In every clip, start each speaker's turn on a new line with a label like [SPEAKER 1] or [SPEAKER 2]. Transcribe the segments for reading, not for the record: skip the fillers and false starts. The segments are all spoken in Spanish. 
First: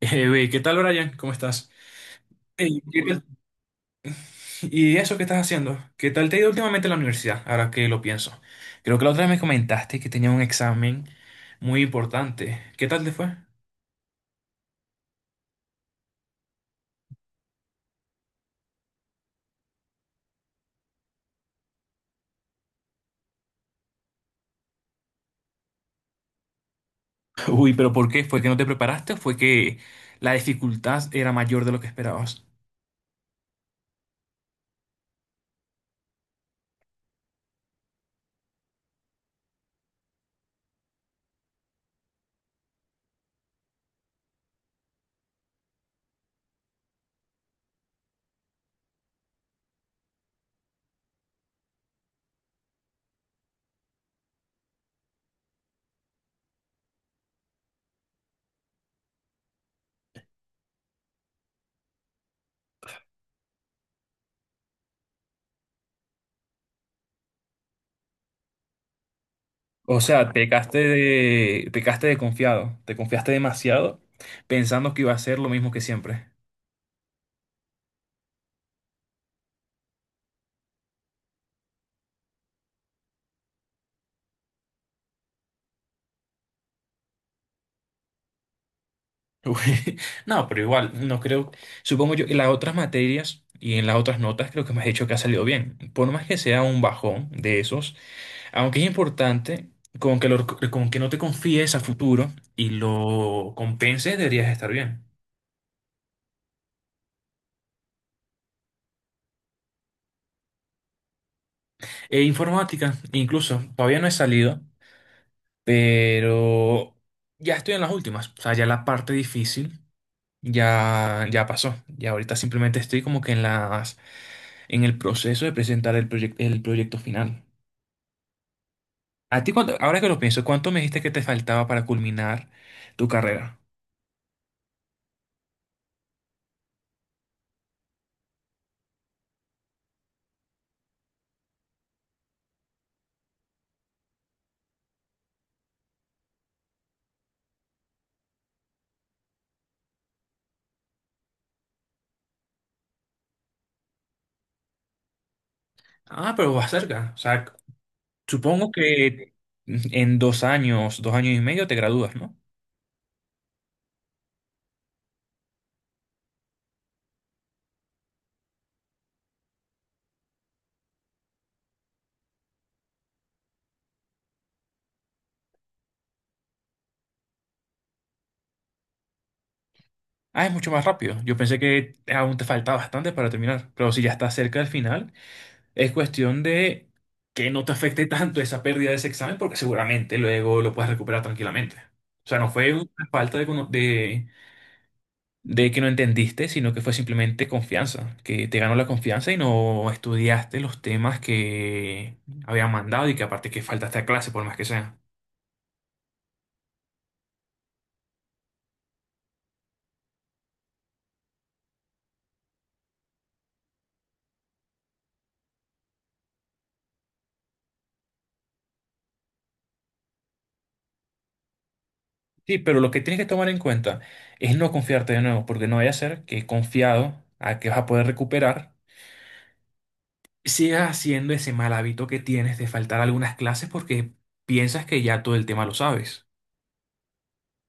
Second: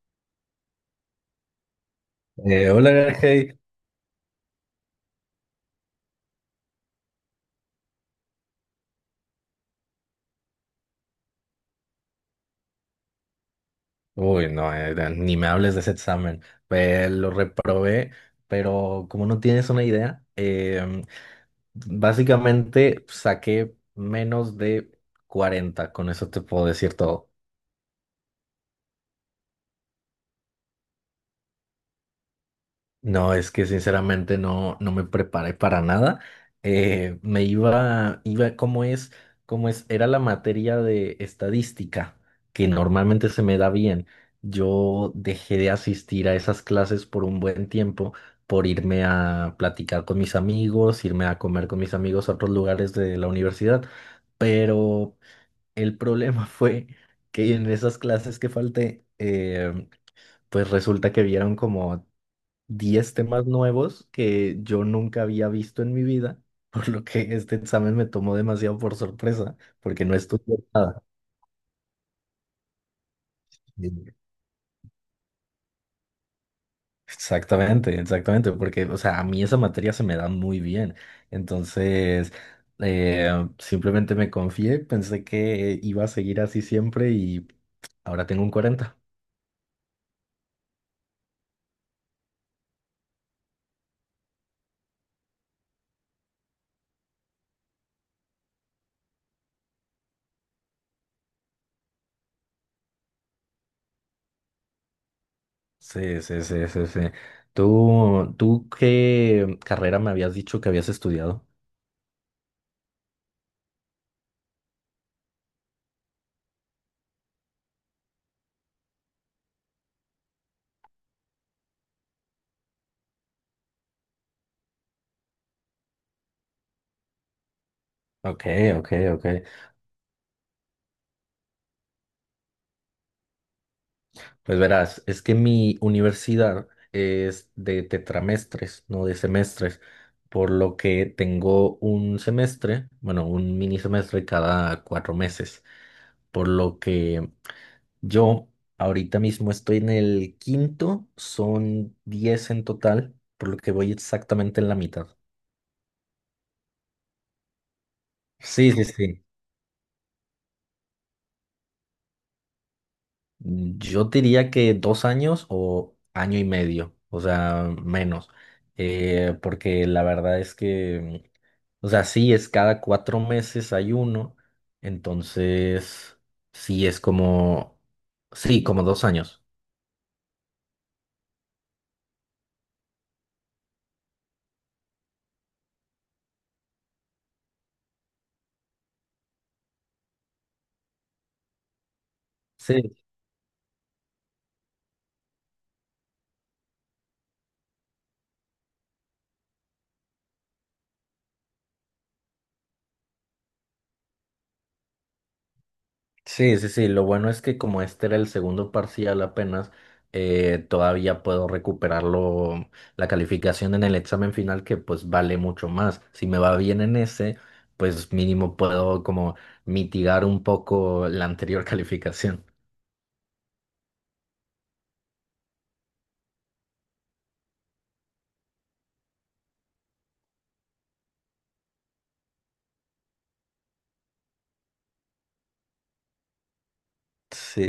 [SPEAKER 1] Güey, ¿qué tal, Brian? ¿Cómo estás? Ey,
[SPEAKER 2] Hola, hey.
[SPEAKER 1] ¿Y eso qué estás haciendo? ¿Qué tal te ha ido últimamente en la universidad? Ahora que lo pienso. Creo que la otra vez me comentaste que tenía un examen muy importante. ¿Qué tal te fue?
[SPEAKER 2] Uy, no, ni me hables de ese examen. Pues lo reprobé, pero como no tienes una idea, básicamente saqué menos de 40. Con eso te puedo decir todo.
[SPEAKER 1] Uy, pero ¿por qué? ¿Fue que no te preparaste o fue que la dificultad era mayor de lo que esperabas?
[SPEAKER 2] No, es que sinceramente no, no me preparé para nada. Me iba, ¿cómo es? ¿Cómo es? Era la materia de estadística, que normalmente se me da bien. Yo dejé de asistir a esas clases por un buen tiempo por irme a platicar con mis amigos, irme a comer con mis amigos a otros lugares de la universidad. Pero el problema fue que en esas clases que falté, pues resulta que vieron como 10 temas nuevos que yo nunca había visto en mi vida, por lo que este examen me tomó demasiado por sorpresa,
[SPEAKER 1] O
[SPEAKER 2] porque no
[SPEAKER 1] sea,
[SPEAKER 2] estudié nada.
[SPEAKER 1] pecaste de confiado, te confiaste demasiado pensando que iba a ser lo mismo que siempre.
[SPEAKER 2] Exactamente, exactamente, porque, o sea, a mí esa materia se me da muy bien. Entonces, eh, simplemente me confié, pensé que iba a seguir así siempre y ahora tengo un 40.
[SPEAKER 1] Uy, no, pero igual, no creo, supongo yo que las otras materias y en las otras notas creo que me has dicho que ha salido bien. Por más que sea un bajón de esos, aunque es importante, con que, lo- con que no te confíes a futuro y lo compenses, deberías estar bien.
[SPEAKER 2] Sí, sí, sí, sí, sí. ¿Tú qué carrera me habías dicho que habías estudiado?
[SPEAKER 1] E informática, incluso, todavía no he salido, pero ya estoy en las últimas. O sea, ya la parte difícil ya pasó. Y ahorita simplemente estoy como que en el proceso de presentar el el proyecto final.
[SPEAKER 2] Ok, ok, ok.
[SPEAKER 1] A ti, ahora que lo pienso, ¿cuánto me dijiste que te faltaba para culminar tu carrera?
[SPEAKER 2] Pues verás, es que mi universidad es de tetramestres, no de semestres, por lo que tengo un semestre, bueno, un mini semestre cada 4 meses, por lo que yo ahorita mismo estoy en el quinto, son 10 en total, por lo que voy exactamente en la mitad.
[SPEAKER 1] Ah, pero vas cerca. O sea, supongo
[SPEAKER 2] Sí, sí, sí.
[SPEAKER 1] que en dos años y medio te gradúas, ¿no?
[SPEAKER 2] Yo diría que 2 años o año y medio, o sea, menos. Porque la verdad es que, o sea, sí es cada 4 meses hay uno, entonces sí es como, sí, como 2 años.
[SPEAKER 1] Ah, es mucho más rápido. Yo pensé que aún te faltaba bastante para terminar. Pero si ya estás cerca del final, es cuestión de que no te afecte tanto esa pérdida de ese examen, porque seguramente luego lo puedes recuperar tranquilamente. O sea, no fue una
[SPEAKER 2] Sí,
[SPEAKER 1] falta de de que no entendiste, sino que fue simplemente confianza, que te ganó la confianza y no estudiaste los temas que habían mandado y que aparte que faltaste a clase por más que sea.
[SPEAKER 2] sí, sí, sí. Lo bueno es que como este era el segundo parcial apenas, todavía puedo recuperarlo, la calificación en el examen final que pues vale mucho más. Si me va bien en ese, pues mínimo puedo como mitigar un poco la anterior calificación.
[SPEAKER 1] Sí, pero lo que tienes que tomar en cuenta es no confiarte de nuevo, porque no vaya a ser que confiado a que vas a poder recuperar, sigas haciendo ese mal hábito que tienes de faltar algunas clases porque piensas que ya todo el tema lo sabes.
[SPEAKER 2] Sí,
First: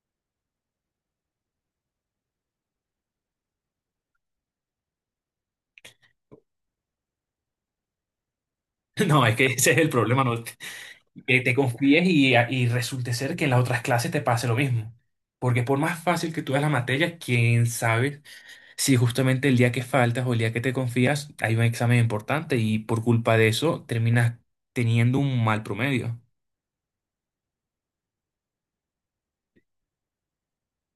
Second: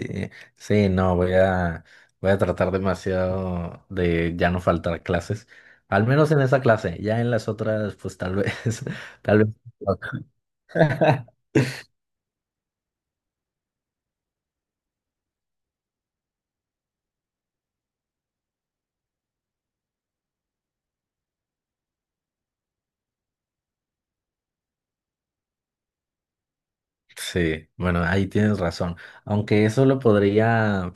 [SPEAKER 2] sí, no, voy a tratar demasiado de ya no faltar clases. Al menos en esa clase, ya en las otras, pues tal vez,
[SPEAKER 1] No, es que
[SPEAKER 2] tal vez.
[SPEAKER 1] ese es el
[SPEAKER 2] No.
[SPEAKER 1] problema, no, que te confíes y resulte ser que en las otras clases te pase lo mismo. Porque por más fácil que tú veas la materia, quién sabe si justamente el día que faltas o el día que te confías hay un examen importante y por culpa de eso terminas teniendo un mal promedio.
[SPEAKER 2] Sí, bueno, ahí tienes razón. Aunque eso lo podría,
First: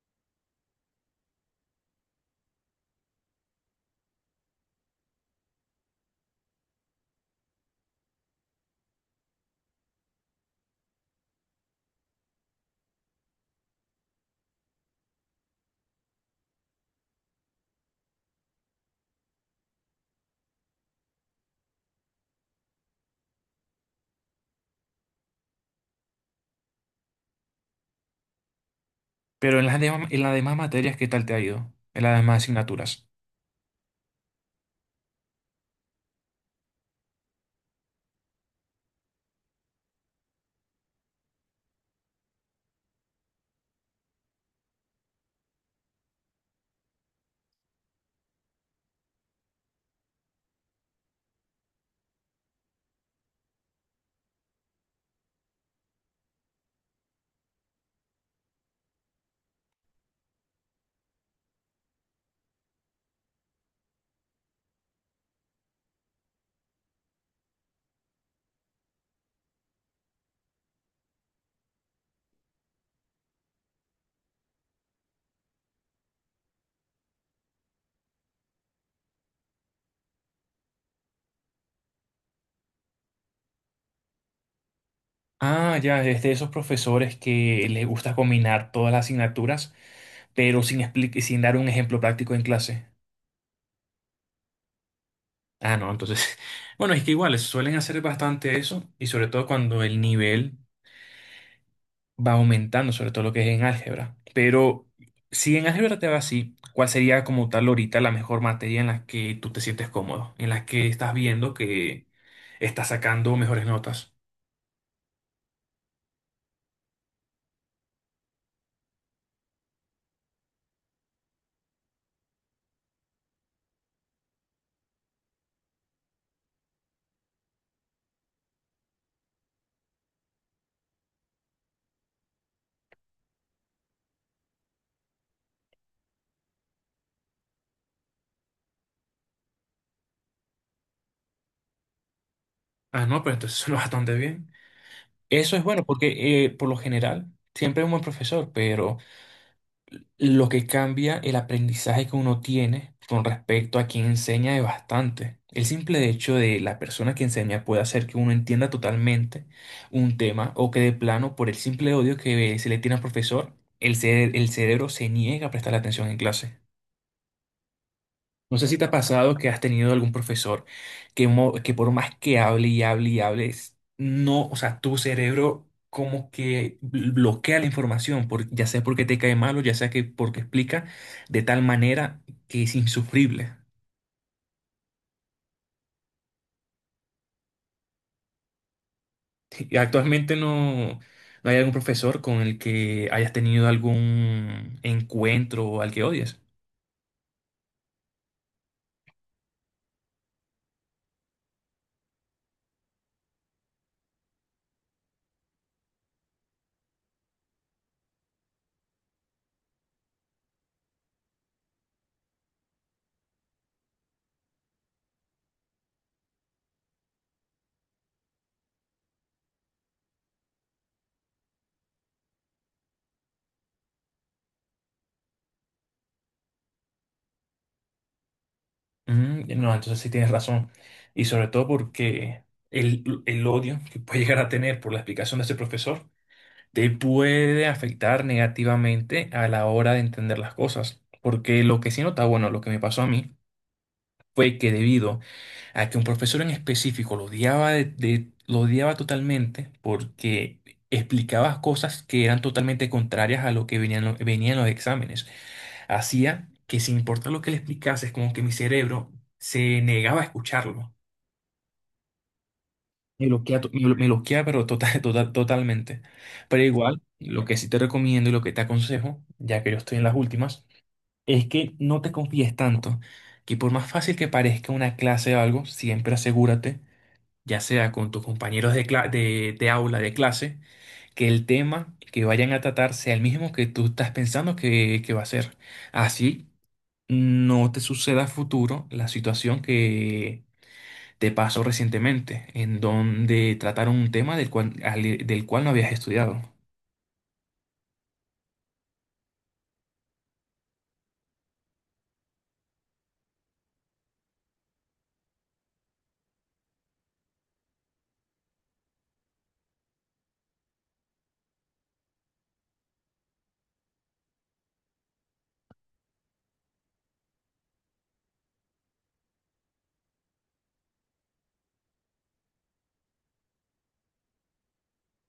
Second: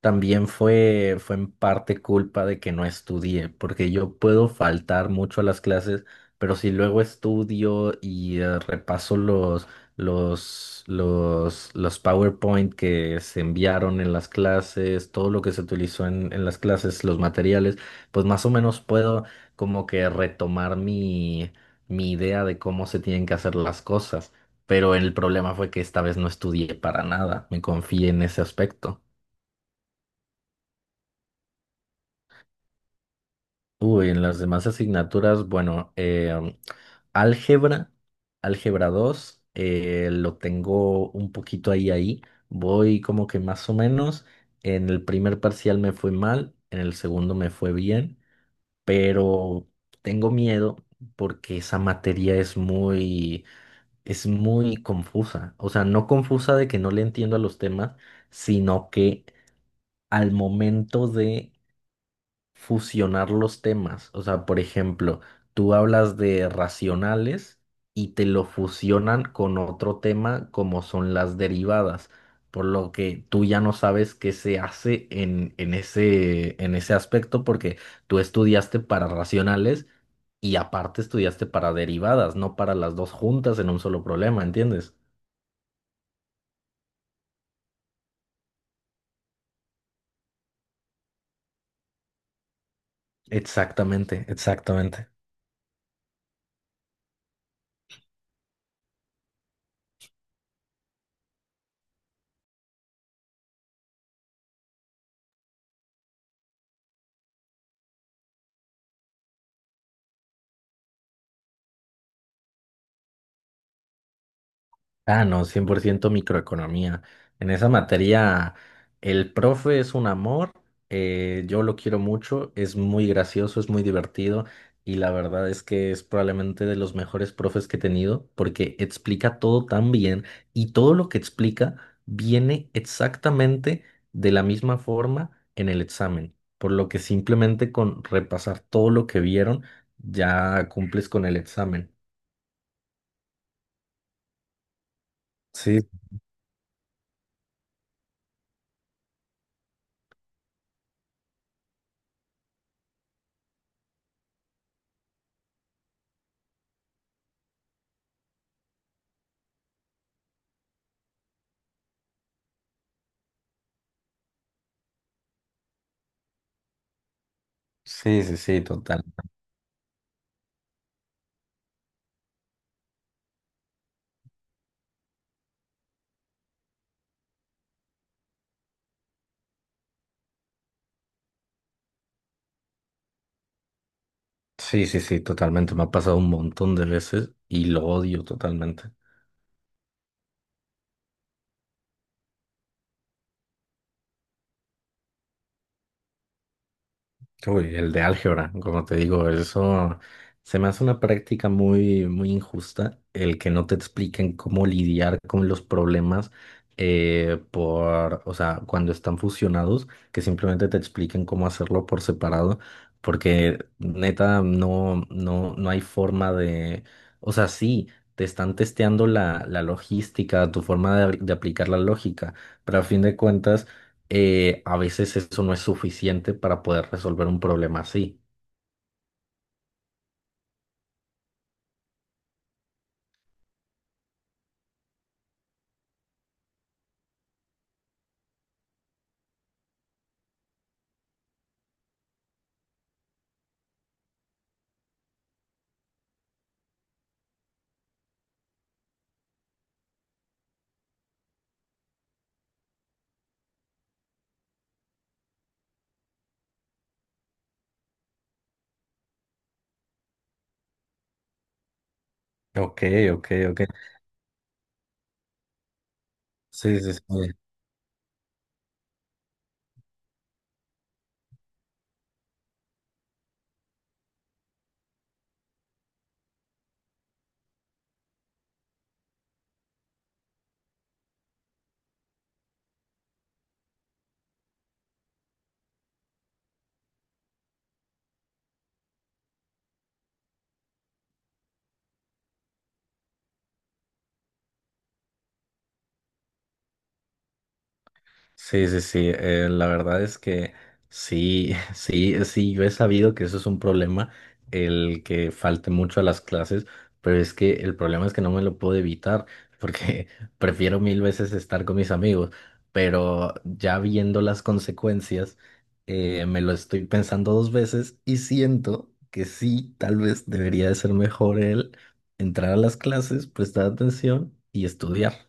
[SPEAKER 2] también fue, fue en parte culpa de que no estudié, porque yo puedo faltar mucho a las clases, pero si luego estudio y repaso los PowerPoint que se enviaron en las clases, todo lo que se utilizó en las clases, los materiales, pues más o menos puedo como que retomar mi idea de cómo se tienen que hacer las cosas. Pero el problema fue que esta vez no estudié para nada, me confié en ese aspecto.
[SPEAKER 1] Pero en las demás materias, ¿qué tal te ha ido? En las demás asignaturas.
[SPEAKER 2] Uy, en las demás asignaturas, bueno, álgebra, álgebra 2 lo tengo un poquito ahí ahí, voy como que más o menos, en el primer parcial me fue mal, en el segundo me fue bien, pero tengo miedo porque esa materia es muy confusa, o sea, no confusa de que no le entiendo a los temas, sino que al momento de fusionar los temas. O sea, por ejemplo, tú hablas de racionales y te lo fusionan con otro tema como son las derivadas, por lo que tú ya no sabes qué se hace en ese aspecto porque tú estudiaste para racionales y aparte estudiaste para derivadas, no para las dos juntas en un solo problema, ¿entiendes?
[SPEAKER 1] Ah, ya, es de esos profesores que les gusta combinar todas las asignaturas, pero sin dar un ejemplo práctico en clase.
[SPEAKER 2] Exactamente, exactamente.
[SPEAKER 1] Ah, no, entonces, bueno, es que igual suelen hacer bastante eso y sobre todo cuando el nivel va aumentando, sobre todo lo que es en álgebra. Pero si en álgebra te va así, ¿cuál sería como tal ahorita la mejor materia en la que tú te sientes cómodo, en la que estás viendo que estás sacando mejores notas?
[SPEAKER 2] Ah, no, 100% microeconomía. En esa materia, el profe es un amor, yo lo quiero mucho, es muy gracioso, es muy divertido y la verdad es que es probablemente de los mejores profes que he tenido porque explica todo tan bien y todo lo que explica viene exactamente de la misma forma en el examen, por lo que simplemente con repasar todo lo que vieron ya cumples con el examen.
[SPEAKER 1] Ah, no, pero entonces suena bastante bien. Eso es
[SPEAKER 2] Sí,
[SPEAKER 1] bueno porque por lo general siempre hay un buen profesor, pero lo que cambia el aprendizaje que uno tiene con respecto a quien enseña es bastante. El simple hecho de la persona que enseña puede hacer que uno entienda totalmente un tema o que de plano, por el simple odio que se le tiene al profesor, el cerebro se niega a prestar atención en clase.
[SPEAKER 2] sí, sí,
[SPEAKER 1] No
[SPEAKER 2] sí,
[SPEAKER 1] sé si te ha
[SPEAKER 2] totalmente.
[SPEAKER 1] pasado que has tenido algún profesor que por más que hable y hable y hables, no, o sea, tu cerebro como que bloquea la información, por, ya sea porque te cae mal o ya sea que porque explica de tal manera que es insufrible.
[SPEAKER 2] Sí, sí, sí, totalmente. Me ha pasado un montón de veces y lo odio totalmente.
[SPEAKER 1] Y actualmente no hay algún profesor con el que hayas tenido algún encuentro o al que odies.
[SPEAKER 2] Uy, el de álgebra, como te digo, eso se me hace una práctica muy, muy injusta, el que no te expliquen cómo lidiar con los problemas o sea, cuando están fusionados, que simplemente te expliquen cómo hacerlo por separado, porque neta no, no, no hay forma de, o sea, sí, te están testeando la logística, tu forma de aplicar la lógica, pero a fin de cuentas a veces eso no es suficiente para poder resolver un problema así.
[SPEAKER 1] Mm, no, entonces sí tienes razón. Y sobre todo porque el odio que puede llegar a tener por la explicación de ese profesor te puede afectar negativamente a la hora de entender las cosas. Porque lo que sí nota, bueno, lo que me pasó a mí fue que debido a que un profesor en específico lo odiaba, lo odiaba totalmente porque explicaba cosas que eran totalmente contrarias a lo que venían, venían los exámenes. Hacía que sin importar lo que le explicase, es como que mi cerebro se negaba a escucharlo.
[SPEAKER 2] Ok,
[SPEAKER 1] Me
[SPEAKER 2] ok,
[SPEAKER 1] bloquea,
[SPEAKER 2] ok.
[SPEAKER 1] to- me blo- me bloquea, pero totalmente. Pero
[SPEAKER 2] Sí, sí,
[SPEAKER 1] igual,
[SPEAKER 2] sí.
[SPEAKER 1] lo que sí te recomiendo y lo que te aconsejo, ya que yo estoy en las últimas, es que no te confíes tanto, que por más fácil que parezca una clase o algo, siempre asegúrate, ya sea con tus compañeros de aula, de clase, que el tema que vayan a tratar sea el mismo que tú estás pensando que va a ser. Así no te suceda a futuro la situación te pasó recientemente, en donde trataron un tema del cual, del cual no habías estudiado.
[SPEAKER 2] Sí, sí, sí. La verdad es que sí, sí, sí, yo he sabido que eso es un problema, el que falte mucho a las clases, pero es que el problema es que no me lo puedo evitar, porque prefiero mil veces estar con mis amigos, pero ya viendo las consecuencias, me lo estoy pensando dos veces y siento que sí, tal vez debería de ser mejor el entrar a las clases, prestar atención y estudiar.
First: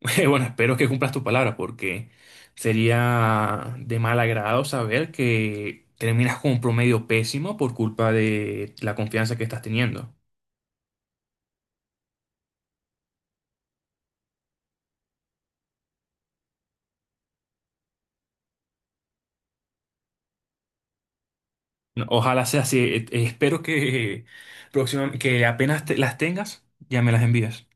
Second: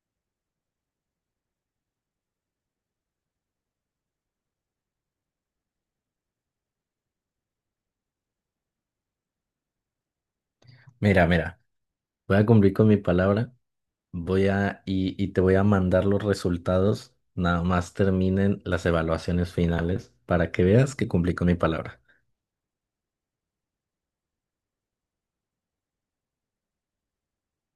[SPEAKER 1] Bueno, espero que cumplas tu palabra, porque sería de mal agrado saber que terminas con un promedio pésimo por culpa de la confianza que estás teniendo.
[SPEAKER 2] Mira, mira, voy a cumplir con mi palabra. Y te voy a mandar los resultados, nada más terminen las evaluaciones finales para que veas que cumplí con mi palabra.
[SPEAKER 1] No, ojalá sea así. Espero que, próxima, que apenas te- las tengas, ya me las envías.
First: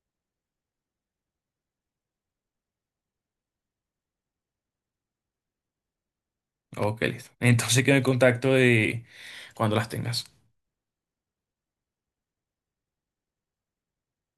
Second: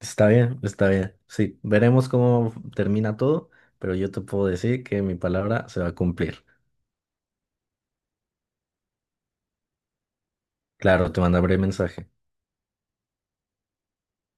[SPEAKER 2] Está bien, está bien. Sí, veremos cómo termina todo, pero yo te puedo decir que mi palabra se va a cumplir.
[SPEAKER 1] Ok, listo. Entonces quedo en contacto de cuando las tengas.
[SPEAKER 2] Claro, te mandaré mensaje.